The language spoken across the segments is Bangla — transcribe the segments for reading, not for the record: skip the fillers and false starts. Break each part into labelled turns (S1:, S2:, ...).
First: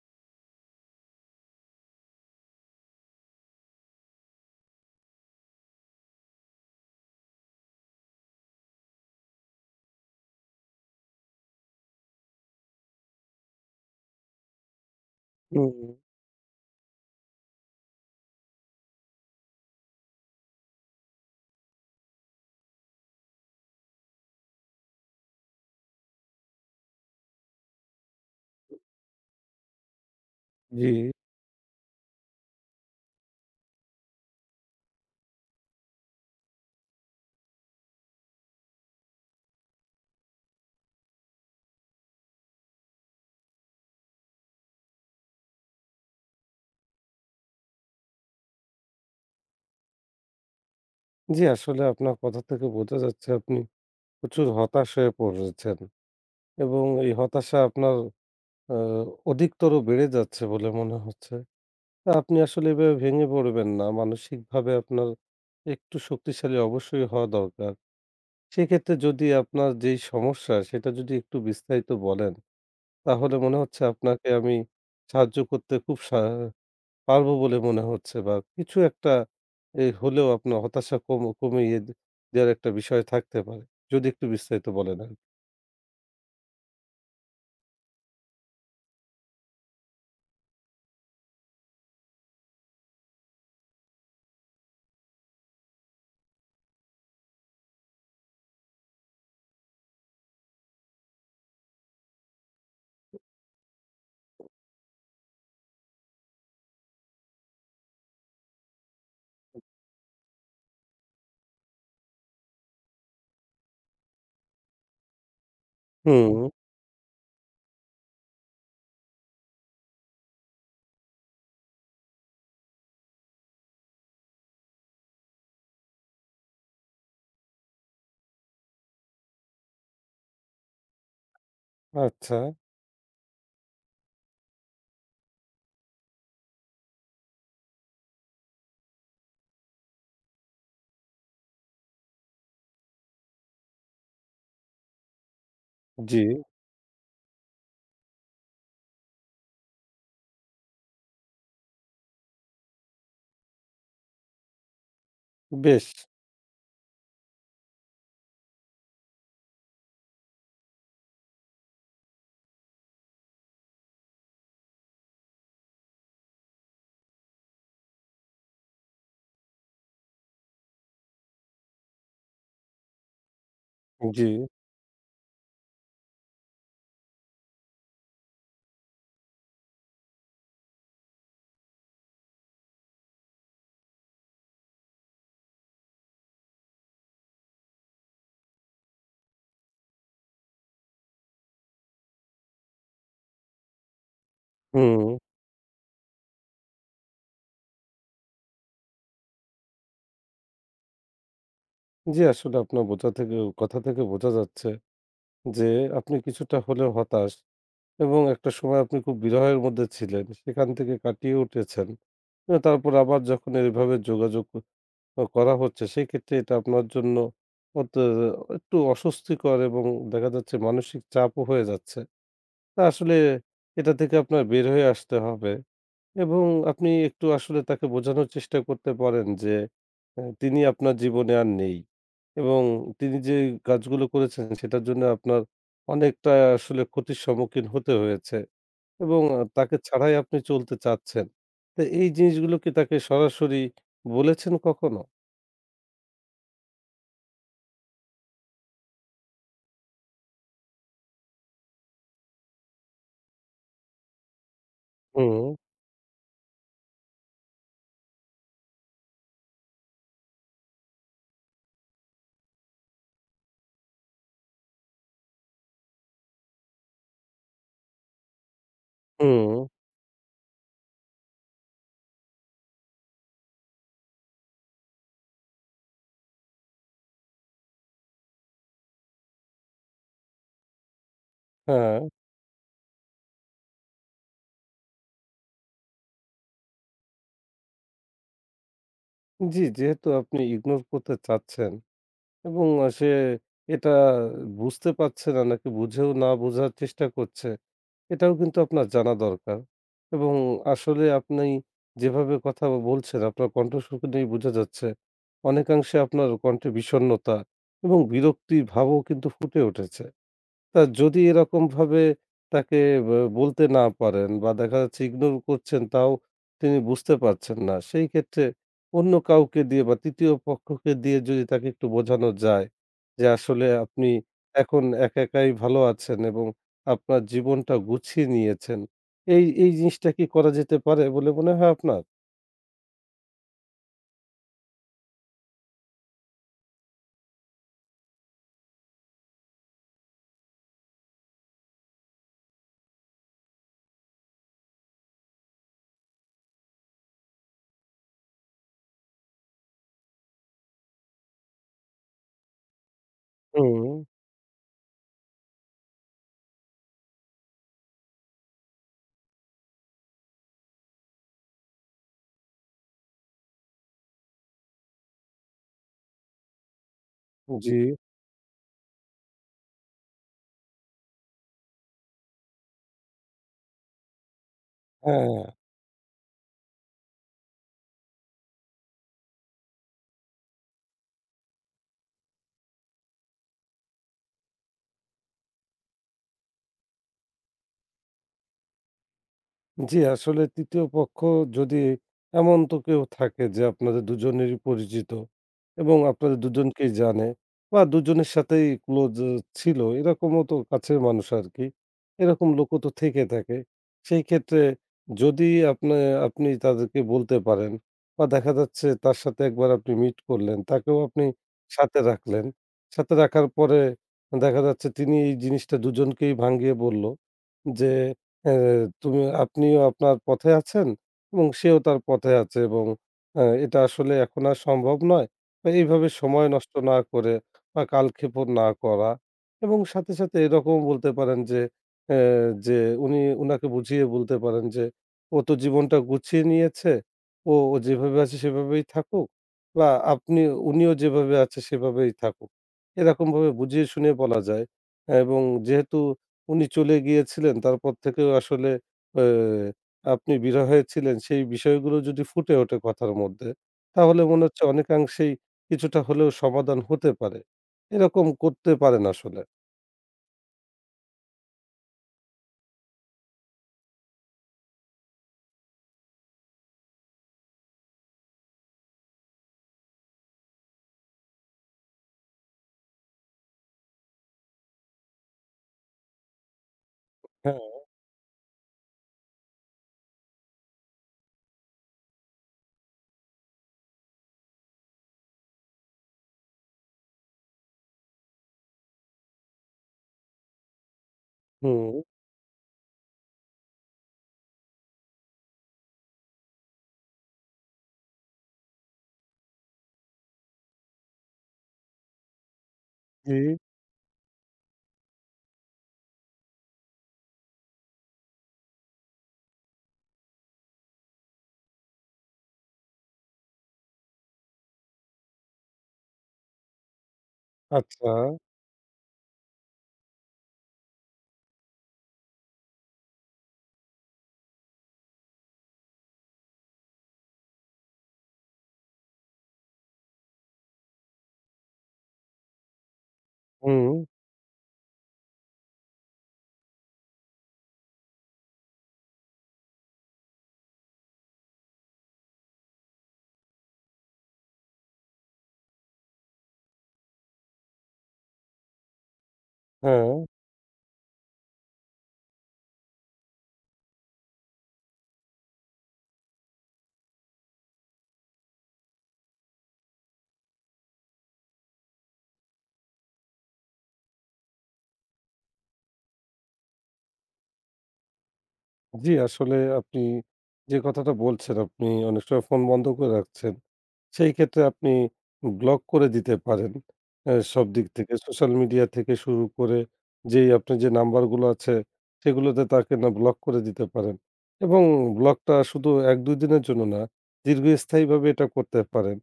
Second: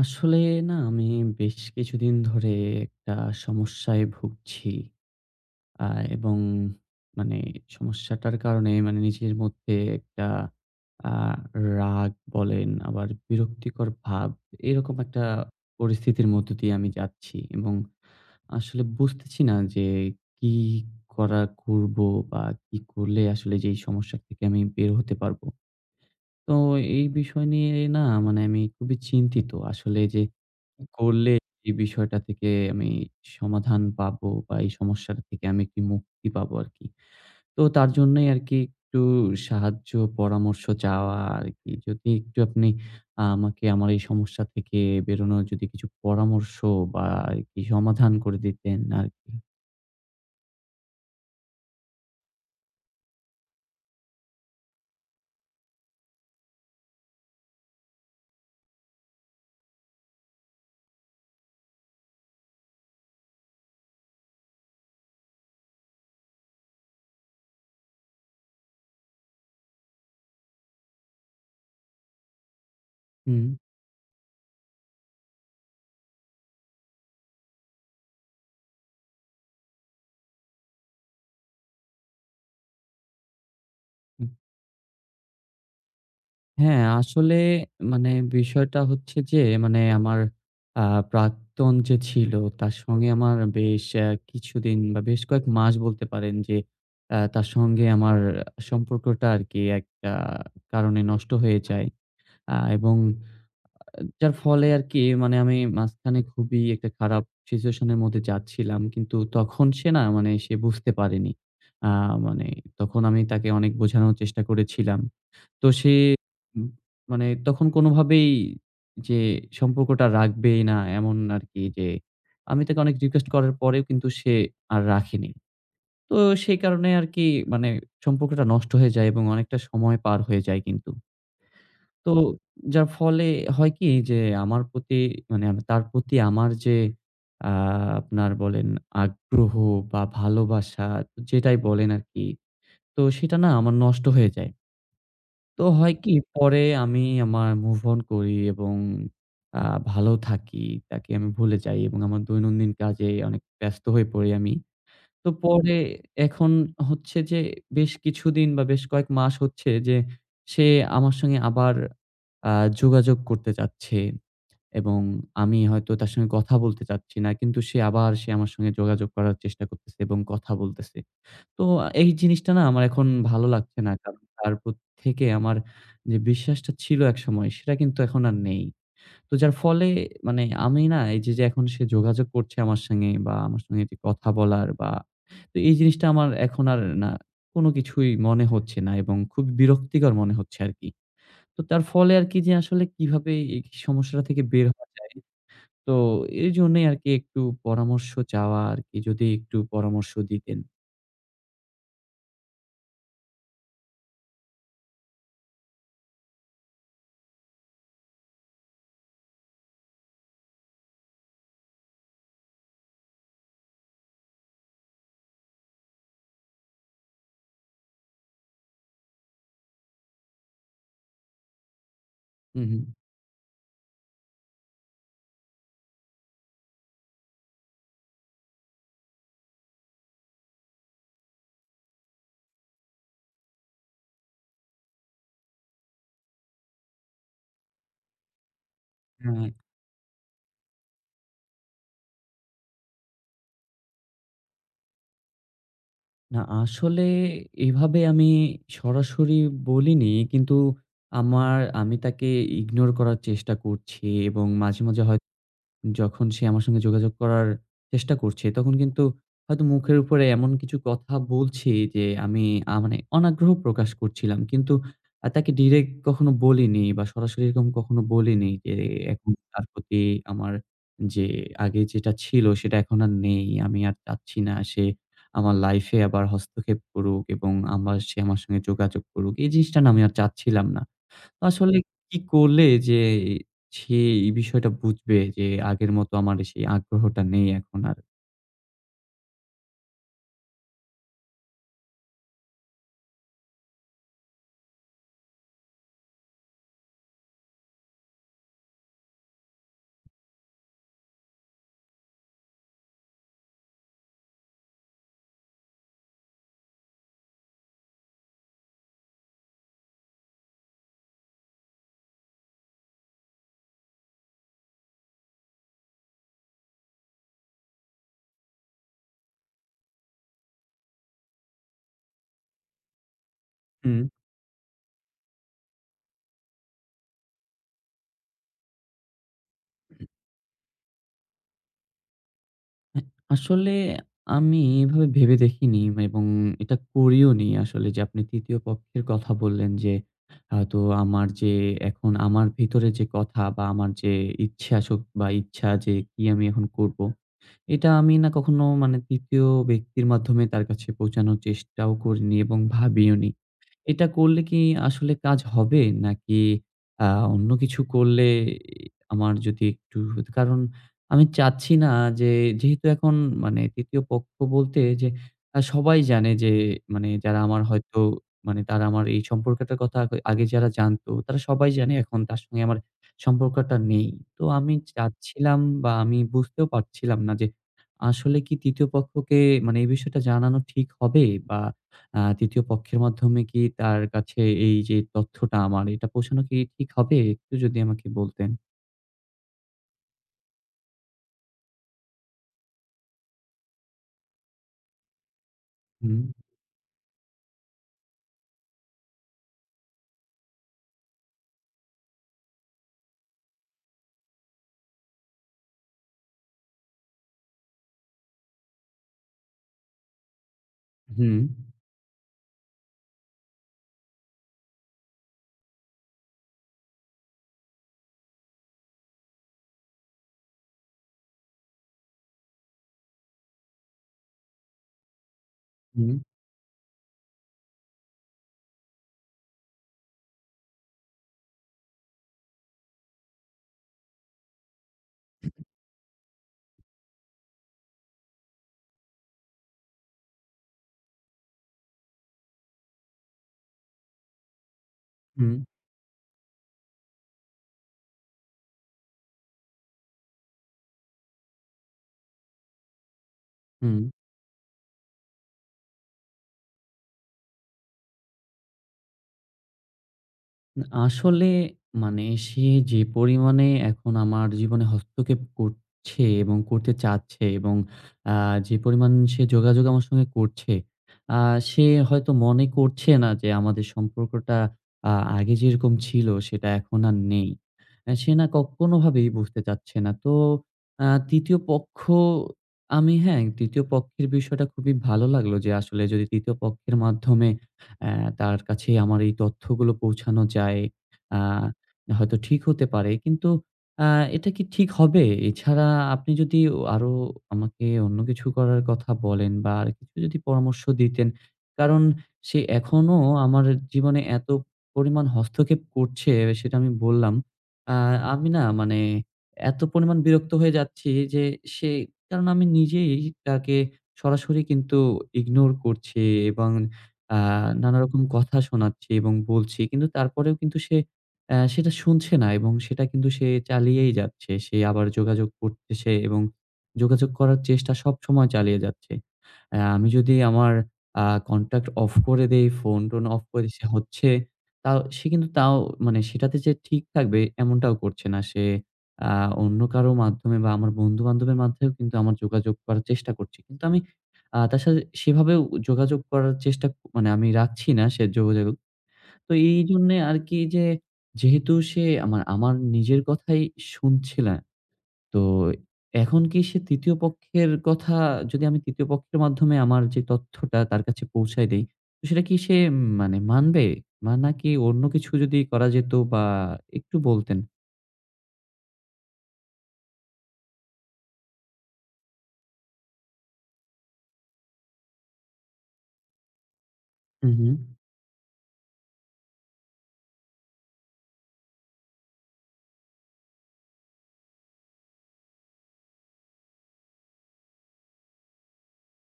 S1: আসলে না আমি বেশ কিছুদিন ধরে একটা সমস্যায় ভুগছি। আ এবং মানে সমস্যাটার কারণে মানে নিজের মধ্যে একটা আ রাগ বলেন, আবার বিরক্তিকর ভাব, এরকম একটা
S2: হুম,
S1: পরিস্থিতির মধ্য দিয়ে আমি যাচ্ছি। এবং আসলে বুঝতেছি না যে কি করব বা কি করলে আসলে যে এই সমস্যা থেকে আমি বের হতে পারব? তো এই বিষয় নিয়ে না, মানে আমি খুবই চিন্তিত। আসলে যে কি
S2: জি,
S1: করলে এই বিষয়টা থেকে আমি সমাধান পাবো বা এই সমস্যাটা থেকে আমি একটি মুক্তি পাবো আরকি। তো তার জন্যই আরকি একটু সাহায্য, পরামর্শ চাওয়া আরকি। যদি একটু আপনি আমাকে আমার এই সমস্যা থেকে বেরোনোর যদি কিছু পরামর্শ বা আরকি সমাধান করে দিতেন আরকি।
S2: জি, আসলে আপনার কথা থেকে বোঝা যাচ্ছে আপনি প্রচুর হতাশ হয়ে পড়েছেন এবং এই হতাশা আপনার আ অধিকতর বেড়ে যাচ্ছে বলে মনে হচ্ছে। তা আপনি আসলে এভাবে ভেঙে পড়বেন না। মানসিকভাবে আপনার একটু শক্তিশালী অবশ্যই হওয়া দরকার। সেক্ষেত্রে যদি আপনার যেই সমস্যা সেটা যদি একটু বিস্তারিত বলেন, তাহলে
S1: হুম।
S2: মনে হচ্ছে আপনাকে আমি সাহায্য করতে খুব পারবো বলে মনে হচ্ছে, বা কিছু একটা এই হলেও আপনার হতাশা কমিয়ে দেওয়ার একটা বিষয় থাকতে পারে। যদি একটু বিস্তারিত বলেন আরকি।
S1: হ্যাঁ, আসলে মানে বিষয়টা হচ্ছে যে, মানে আমার আ প্রাক্তন যে ছিল, তার সঙ্গে আমার বেশ কিছুদিন বা বেশ কয়েক মাস বলতে পারেন যে, তার সঙ্গে আমার সম্পর্কটা আরকি একটা কারণে নষ্ট হয়ে যায়। এবং যার ফলে আরকি, মানে আমি মাঝখানে খুবই একটা খারাপ সিচুয়েশন এর মধ্যে যাচ্ছিলাম। কিন্তু তখন সে না, মানে সে বুঝতে পারেনি। আ মানে তখন আমি তাকে অনেক বোঝানোর চেষ্টা করেছিলাম। তো সে
S2: হুম,
S1: উম মানে তখন কোনোভাবেই যে সম্পর্কটা রাখবেই না, এমন আরকি যে আমি তাকে অনেক রিকোয়েস্ট করার পরেও কিন্তু সে আর রাখেনি। তো সেই কারণে আরকি মানে সম্পর্কটা নষ্ট হয়ে যায় এবং অনেকটা সময় পার হয়ে যায় কিন্তু। তো
S2: আচ্ছা।
S1: যার ফলে হয় কি, যে আমার প্রতি, মানে আমি তার প্রতি আমার যে আ আপনার বলেন আগ্রহ বা ভালোবাসা, যেটাই বলেন আরকি, তো সেটা না আমার নষ্ট হয়ে যায়। তো হয় কি?
S2: জি,
S1: পরে আমি আমার মুভ অন করি এবং আ ভালো থাকি। তাকে আমি ভুলে যাই এবং আমার দৈনন্দিন কাজে অনেক ব্যস্ত হয়ে পড়ি আমি। তো পরে
S2: বেশ।
S1: এখন হচ্ছে যে, বেশ কিছুদিন বা বেশ কয়েক মাস হচ্ছে যে সে আমার সঙ্গে আবার আ যোগাযোগ করতে চাচ্ছে এবং আমি হয়তো তার সঙ্গে কথা বলতে চাচ্ছি না। কিন্তু সে আবার, সে আমার সঙ্গে যোগাযোগ করার চেষ্টা করতেছে এবং কথা বলতেছে। তো এই জিনিসটা না আমার এখন ভালো লাগছে না। কারণ
S2: জি,
S1: তার প্রতি থেকে আমার যে বিশ্বাসটা ছিল একসময়, সেটা কিন্তু এখন আর নেই। তো যার ফলে মানে আমি না, এই যে, এখন সে যোগাযোগ করছে আমার সঙ্গে বা আমার সঙ্গে যে কথা বলার বা, তো এই জিনিসটা আমার এখন আর না কোনো কিছুই মনে হচ্ছে না এবং খুব বিরক্তিকর মনে হচ্ছে আরকি। তো তার ফলে আরকি যে, আসলে কিভাবে এই সমস্যাটা থেকে বের হওয়া
S2: হুম।
S1: যায়? তো এর জন্যই আরকি একটু পরামর্শ চাওয়া আরকি, যদি একটু পরামর্শ দিতেন।
S2: জি, আসলে আপনার বোঝা থেকে কথা থেকে বোঝা যাচ্ছে যে আপনি কিছুটা হলেও হতাশ, এবং একটা সময় আপনি খুব বিরহের মধ্যে ছিলেন। সেখান থেকে কাটিয়ে উঠেছেন। তারপর আবার যখন এভাবে যোগাযোগ ও করা হচ্ছে সেক্ষেত্রে এটা আপনার জন্য অত একটু অস্বস্তিকর, এবং দেখা যাচ্ছে মানসিক চাপও হয়ে যাচ্ছে।
S1: হু, হু।
S2: তা আসলে এটা থেকে আপনার বের হয়ে আসতে হবে, এবং আপনি একটু আসলে তাকে বোঝানোর চেষ্টা করতে পারেন যে তিনি আপনার জীবনে আর নেই, এবং তিনি যে কাজগুলো করেছেন সেটার জন্য আপনার অনেকটা আসলে ক্ষতির সম্মুখীন হতে হয়েছে, এবং
S1: হ্যাঁ।
S2: তাকে ছাড়াই আপনি চলতে চাচ্ছেন। তো এই জিনিসগুলো কি তাকে সরাসরি বলেছেন কখনো?
S1: না আসলে এভাবে আমি সরাসরি বলিনি। কিন্তু আমি তাকে ইগনোর করার চেষ্টা করছি এবং মাঝে, মাঝে হয়তো
S2: হুম।
S1: যখন সে আমার সঙ্গে যোগাযোগ করার চেষ্টা করছে, তখন কিন্তু হয়তো মুখের উপরে এমন কিছু কথা বলছি যে আমি মানে অনাগ্রহ প্রকাশ করছিলাম। কিন্তু তাকে ডিরেক্ট কখনো বলিনি বা সরাসরি এরকম কখনো বলিনি যে এখন
S2: হুম,
S1: তার প্রতি আমার যে আগে যেটা ছিল সেটা এখন আর নেই। আমি আর চাচ্ছি না সে আমার লাইফে আবার হস্তক্ষেপ করুক এবং সে আমার সঙ্গে যোগাযোগ করুক। এই জিনিসটা না আমি আর চাচ্ছিলাম না। আসলে
S2: হ্যাঁ।
S1: কি করলে যে সে এই বিষয়টা বুঝবে যে আগের মতো আমার সেই আগ্রহটা নেই এখন আর?
S2: জি, যেহেতু আপনি ইগনোর করতে চাচ্ছেন এবং সে এটা বুঝতে পারছে না নাকি বুঝেও না বোঝার চেষ্টা করছে, এটাও কিন্তু আপনার জানা দরকার। এবং আসলে আপনি যেভাবে কথা বলছেন আপনার কণ্ঠস্বর কিন্তু বোঝা যাচ্ছে, অনেকাংশে আপনার কণ্ঠে বিষণ্ণতা এবং বিরক্তি ভাবও কিন্তু ফুটে উঠেছে। তা যদি এরকমভাবে তাকে ব বলতে না পারেন বা দেখা যাচ্ছে ইগনোর করছেন তাও তিনি বুঝতে পারছেন না। সেই ক্ষেত্রে অন্য কাউকে দিয়ে বা ৩য় পক্ষকে দিয়ে যদি তাকে একটু বোঝানো যায় যে আসলে
S1: হুম।
S2: আপনি এখন একা একাই ভালো আছেন এবং আপনার জীবনটা গুছিয়ে নিয়েছেন। এই জিনিসটা কি করা যেতে পারে বলে মনে হয় আপনার?
S1: হ্যাঁ, আসলে আমি এভাবে ভেবে দেখিনি এবং এটা করিওনি আসলে, যে আপনি ৩য় পক্ষের কথা বললেন, যে হয়তো আমার যে এখন আমার ভিতরে যে কথা বা আমার যে ইচ্ছা শক বা ইচ্ছা যে কি আমি এখন করব, এটা আমি না কখনো মানে ৩য় ব্যক্তির মাধ্যমে তার কাছে পৌঁছানোর চেষ্টাও করিনি এবং ভাবিওনি।
S2: হুম,
S1: এটা করলে কি আসলে কাজ হবে? নাকি আ অন্য কিছু করলে আমার, যদি একটু, কারণ আমি চাচ্ছি না যে, যেহেতু এখন মানে ৩য় পক্ষ বলতে যে, সবাই জানে যে, মানে যারা আমার
S2: জি,
S1: হয়তো, মানে তারা আমার এই সম্পর্কটার কথা আগে যারা জানতো, তারা সবাই জানে এখন তার সঙ্গে আমার সম্পর্কটা নেই। তো আমি
S2: হ্যাঁ।
S1: চাচ্ছিলাম বা আমি বুঝতেও পারছিলাম না যে আসলে কি ৩য় পক্ষকে মানে এই বিষয়টা জানানো ঠিক হবে? বা ৩য় পক্ষের মাধ্যমে কি তার কাছে এই যে তথ্যটা আমার, এটা পৌঁছানো কি ঠিক হবে? একটু যদি আমাকে বলতেন।
S2: জি, আসলে ৩য় পক্ষ যদি এমন তো কেউ থাকে যে আপনাদের দুজনেরই পরিচিত এবং
S1: হুম,
S2: আপনাদের দুজনকেই জানে, বা দুজনের সাথেই ক্লোজ ছিল এরকমও তো কাছের মানুষ আরকি। এরকম লোকও তো থেকে থাকে। সেই ক্ষেত্রে যদি আপনে আপনি তাদেরকে বলতে পারেন, বা দেখা যাচ্ছে তার সাথে একবার আপনি মিট করলেন, তাকেও আপনি
S1: হুম,
S2: সাথে রাখলেন। সাথে রাখার পরে দেখা যাচ্ছে তিনি এই জিনিসটা দুজনকেই ভাঙ্গিয়ে বলল যে এ তুমি আপনিও আপনার পথে আছেন এবং সেও তার পথে আছে, এবং এটা আসলে এখন আর সম্ভব নয়। তো এইভাবে
S1: হুম,
S2: সময় নষ্ট না করে বা কালক্ষেপণ না করা, এবং সাথে, সাথে এরকমও বলতে পারেন যে অ্যা যে উনি উনাকে বুঝিয়ে বলতে পারেন যে, "ও তো জীবনটা গুছিয়ে নিয়েছে। ও, ও যেভাবে আছে সেভাবেই থাকুক, বা আপনি উনিও যেভাবে আছে সেভাবেই থাকুক।" এরকমভাবে বুঝিয়ে শুনিয়ে বলা যায় এবং
S1: হুম,
S2: যেহেতু উনি চলে গিয়েছিলেন। তারপর থেকেও আসলে অ্যা আপনি বিরহে ছিলেন, সেই বিষয়গুলো যদি ফুটে ওঠে কথার মধ্যে,
S1: হুম।
S2: তাহলে মনে হচ্ছে অনেকাংশেই কিছুটা হলেও সমাধান হতে পারে। এরকম করতে পারেন আসলে।
S1: আসলে মানে সে যে পরিমাণে এখন আমার জীবনে হস্তক্ষেপ করছে এবং করতে চাচ্ছে, এবং আ যে পরিমাণ সে যোগাযোগ আমার সঙ্গে করছে, আ সে হয়তো মনে করছে না যে আমাদের সম্পর্কটা আ আগে যেরকম ছিল সেটা এখন আর নেই।
S2: হ্যাঁ,
S1: সে না কোনোভাবেই বুঝতে চাচ্ছে না। তো ৩য় পক্ষ, আমি, হ্যাঁ, ৩য় পক্ষের বিষয়টা খুবই ভালো লাগলো যে আসলে যদি ৩য় পক্ষের মাধ্যমে অ্যা তার কাছে আমার এই তথ্যগুলো পৌঁছানো যায়। আ
S2: হুম,
S1: হয়তো ঠিক হতে পারে। কিন্তু আ এটা কি ঠিক হবে? এছাড়া আপনি যদি ও আরো আমাকে অন্য কিছু করার কথা বলেন বা আর কিছু যদি পরামর্শ দিতেন। কারণ সে এখনো
S2: জি,
S1: আমার জীবনে এত পরিমাণ হস্তক্ষেপ করছে, সেটা আমি বললাম। আ আমি না মানে এত পরিমাণ বিরক্ত হয়ে যাচ্ছি যে সে, কারণ আমি নিজেই তাকে সরাসরি কিন্তু ইগনোর করছি এবং আ
S2: আচ্ছা,
S1: নানারকম কথা শোনাচ্ছি এবং বলছি। কিন্তু তারপরেও কিন্তু সে সেটা শুনছে না এবং সেটা কিন্তু সে চালিয়েই যাচ্ছে। সে আবার যোগাযোগ করতেছে এবং যোগাযোগ করার চেষ্টা সবসময় চালিয়ে যাচ্ছে। আমি যদি আমার কনট্যাক্ট অফ করে দেই, ফোন-টোন অফ করে সে
S2: হুম,
S1: হচ্ছে, তাও সে কিন্তু, তাও মানে সেটাতে যে ঠিক থাকবে এমনটাও করছে না। সে আ অন্য কারো মাধ্যমে বা আমার বন্ধু-বান্ধবের মাধ্যমেও কিন্তু আমার যোগাযোগ করার চেষ্টা করছে। কিন্তু আমি তার সাথে সেভাবেও যোগাযোগ করার চেষ্টা মানে আমি রাখছি না সে যোগাযোগ। তো
S2: হ্যাঁ।
S1: এইজন্যে আরকি যে, যেহেতু সে আমার আমার নিজের কথাই শুনছে না। তো এখন কি সে ৩য় পক্ষের কথা, যদি আমি ৩য় পক্ষের মাধ্যমে আমার যে তথ্যটা তার কাছে পৌঁছায় দেই, তো সেটা কি সে মানে মানবে? বা নাকি অন্য কিছু যদি করা যেত, বা একটু বলতেন।
S2: জি, আসলে আপনি যে কথাটা বলছেন, আপনি অনেক সময় ফোন বন্ধ করে রাখছেন। সেই ক্ষেত্রে আপনি ব্লক করে দিতে পারেন
S1: হু,
S2: সব
S1: হু।
S2: দিক থেকে। সোশ্যাল মিডিয়া থেকে শুরু করে যেই আপনার যে নাম্বারগুলো আছে সেগুলোতে তাকে না ব্লক করে দিতে পারেন। এবং ব্লকটা শুধু ১-২ দিনের জন্য না, দীর্ঘস্থায়ীভাবে এটা করতে পারেন।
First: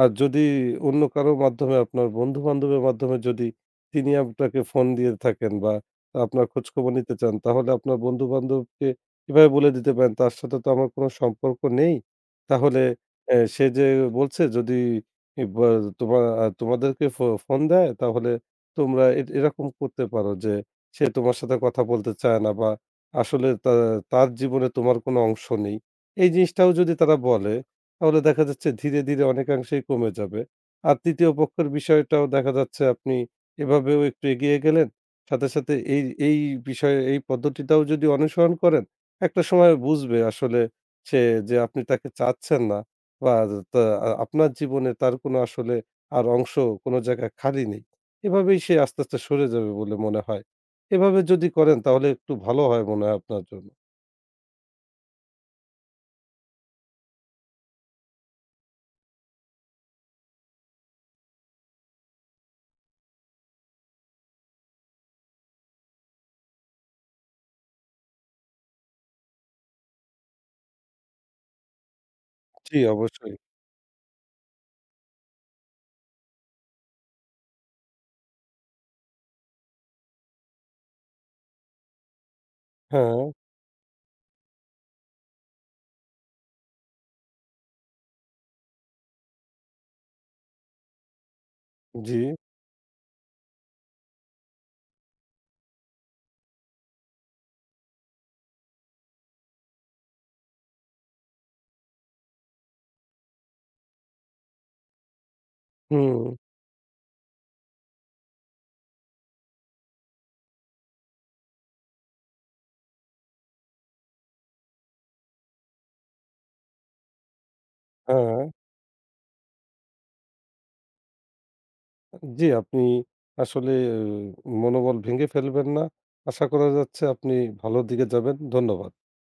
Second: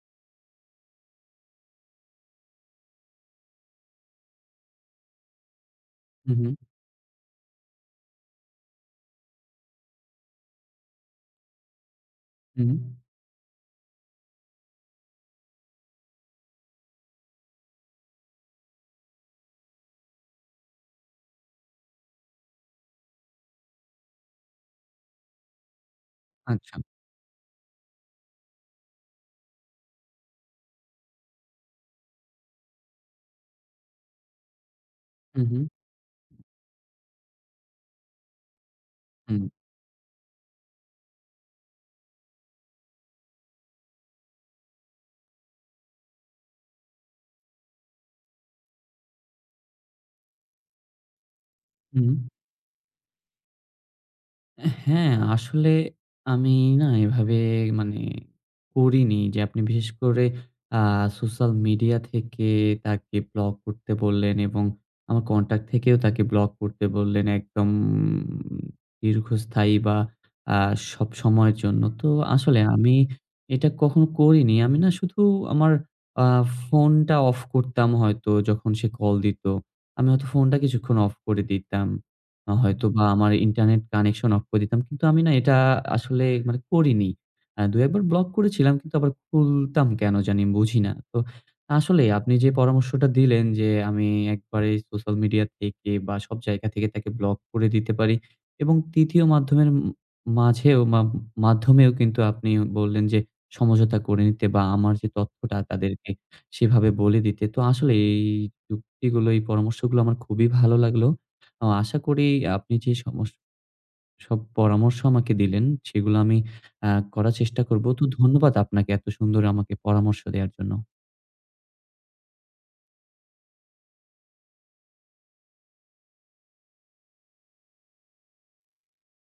S2: আর যদি অন্য কারো মাধ্যমে আপনার বন্ধু-বান্ধবের মাধ্যমে যদি তিনি আপনাকে ফোন দিয়ে থাকেন বা
S1: হু,
S2: আপনার
S1: হু।
S2: খোঁজখবর নিতে চান তাহলে আপনার বন্ধু-বান্ধবকে এভাবে বলে দিতে পারেন, "তার সাথে তো আমার কোনো সম্পর্ক নেই।
S1: হু,
S2: তাহলে সে যে বলছে যদি ব তোমা তোমাদেরকে ফোন দেয় তাহলে তোমরা এরকম করতে পারো যে সে তোমার সাথে কথা বলতে চায় না, বা আসলে তার জীবনে তোমার কোনো অংশ নেই।" এই জিনিসটাও
S1: আচ্ছা।
S2: যদি তারা বলে তাহলে দেখা যাচ্ছে ধীরে, ধীরে অনেকাংশেই কমে যাবে। আর ৩য় পক্ষের বিষয়টাও দেখা যাচ্ছে আপনি এভাবেও একটু এগিয়ে গেলেন।
S1: হু,
S2: সাথে,
S1: হু।
S2: সাথে এই এই বিষয়ে এই পদ্ধতিটাও যদি অনুসরণ করেন
S1: হু,
S2: একটা সময় বুঝবে আসলে সে, যে আপনি তাকে চাচ্ছেন না। বা তা আপনার জীবনে তার কোনো আসলে আর অংশ, কোনো জায়গা খালি নেই। এভাবেই সে আস্তে, আস্তে সরে যাবে বলে মনে হয়। এভাবে যদি করেন
S1: হু।
S2: তাহলে একটু ভালো হয় মনে হয় আপনার জন্য।
S1: হ্যাঁ, আসলে আমি না এভাবে মানে করিনি যে আপনি বিশেষ করে আ সোশ্যাল মিডিয়া থেকে তাকে ব্লক করতে বললেন এবং আমার কনট্যাক্ট থেকেও তাকে ব্লক করতে বললেন একদম দীর্ঘস্থায়ী বা আ সবসময়ের জন্য। তো আসলে
S2: জি,
S1: আমি
S2: অবশ্যই।
S1: এটা কখনো করিনি। আমি না শুধু আমার আ ফোনটা অফ করতাম হয়তো যখন সে কল দিত। আমি হয়তো ফোনটা কিছুক্ষণ অফ করে দিতাম। হয়তোবা
S2: হ্যাঁ,
S1: আমার ইন্টারনেট কানেকশন অফ করে দিতাম। কিন্তু আমি না এটা আসলে মানে করিনি। ২-১ বার ব্লক করেছিলাম কিন্তু আবার খুলতাম, কেন জানি বুঝি না। তো আসলেই
S2: জি,
S1: আপনি যে পরামর্শটা দিলেন, যে আমি একবারে সোশ্যাল মিডিয়া থেকে বা সব জায়গা থেকে তাকে ব্লক করে দিতে পারি, এবং ৩য় মাধ্যমের মাঝেও মা মাধ্যমেও কিন্তু আপনি বললেন যে সমঝোতা করে নিতে, বা আমার যে তথ্যটা তাদেরকে
S2: হুম,
S1: সেভাবে বলে দিতে। তো আসলে এই যুক্তিগুলো, এই পরামর্শগুলো আমার খুবই ভালো লাগলো। আশা করি আপনি যে সব পরামর্শ আমাকে দিলেন, সেগুলো আমি আ করার চেষ্টা করব। তো
S2: হ্যাঁ,
S1: ধন্যবাদ আপনাকে এত সুন্দর আমাকে পরামর্শ দেওয়ার জন্য।
S2: জি, আপনি আসলে মনোবল ভেঙে ফেলবেন না। আশা করা যাচ্ছে আপনি ভালোর দিকে যাবেন। ধন্যবাদ।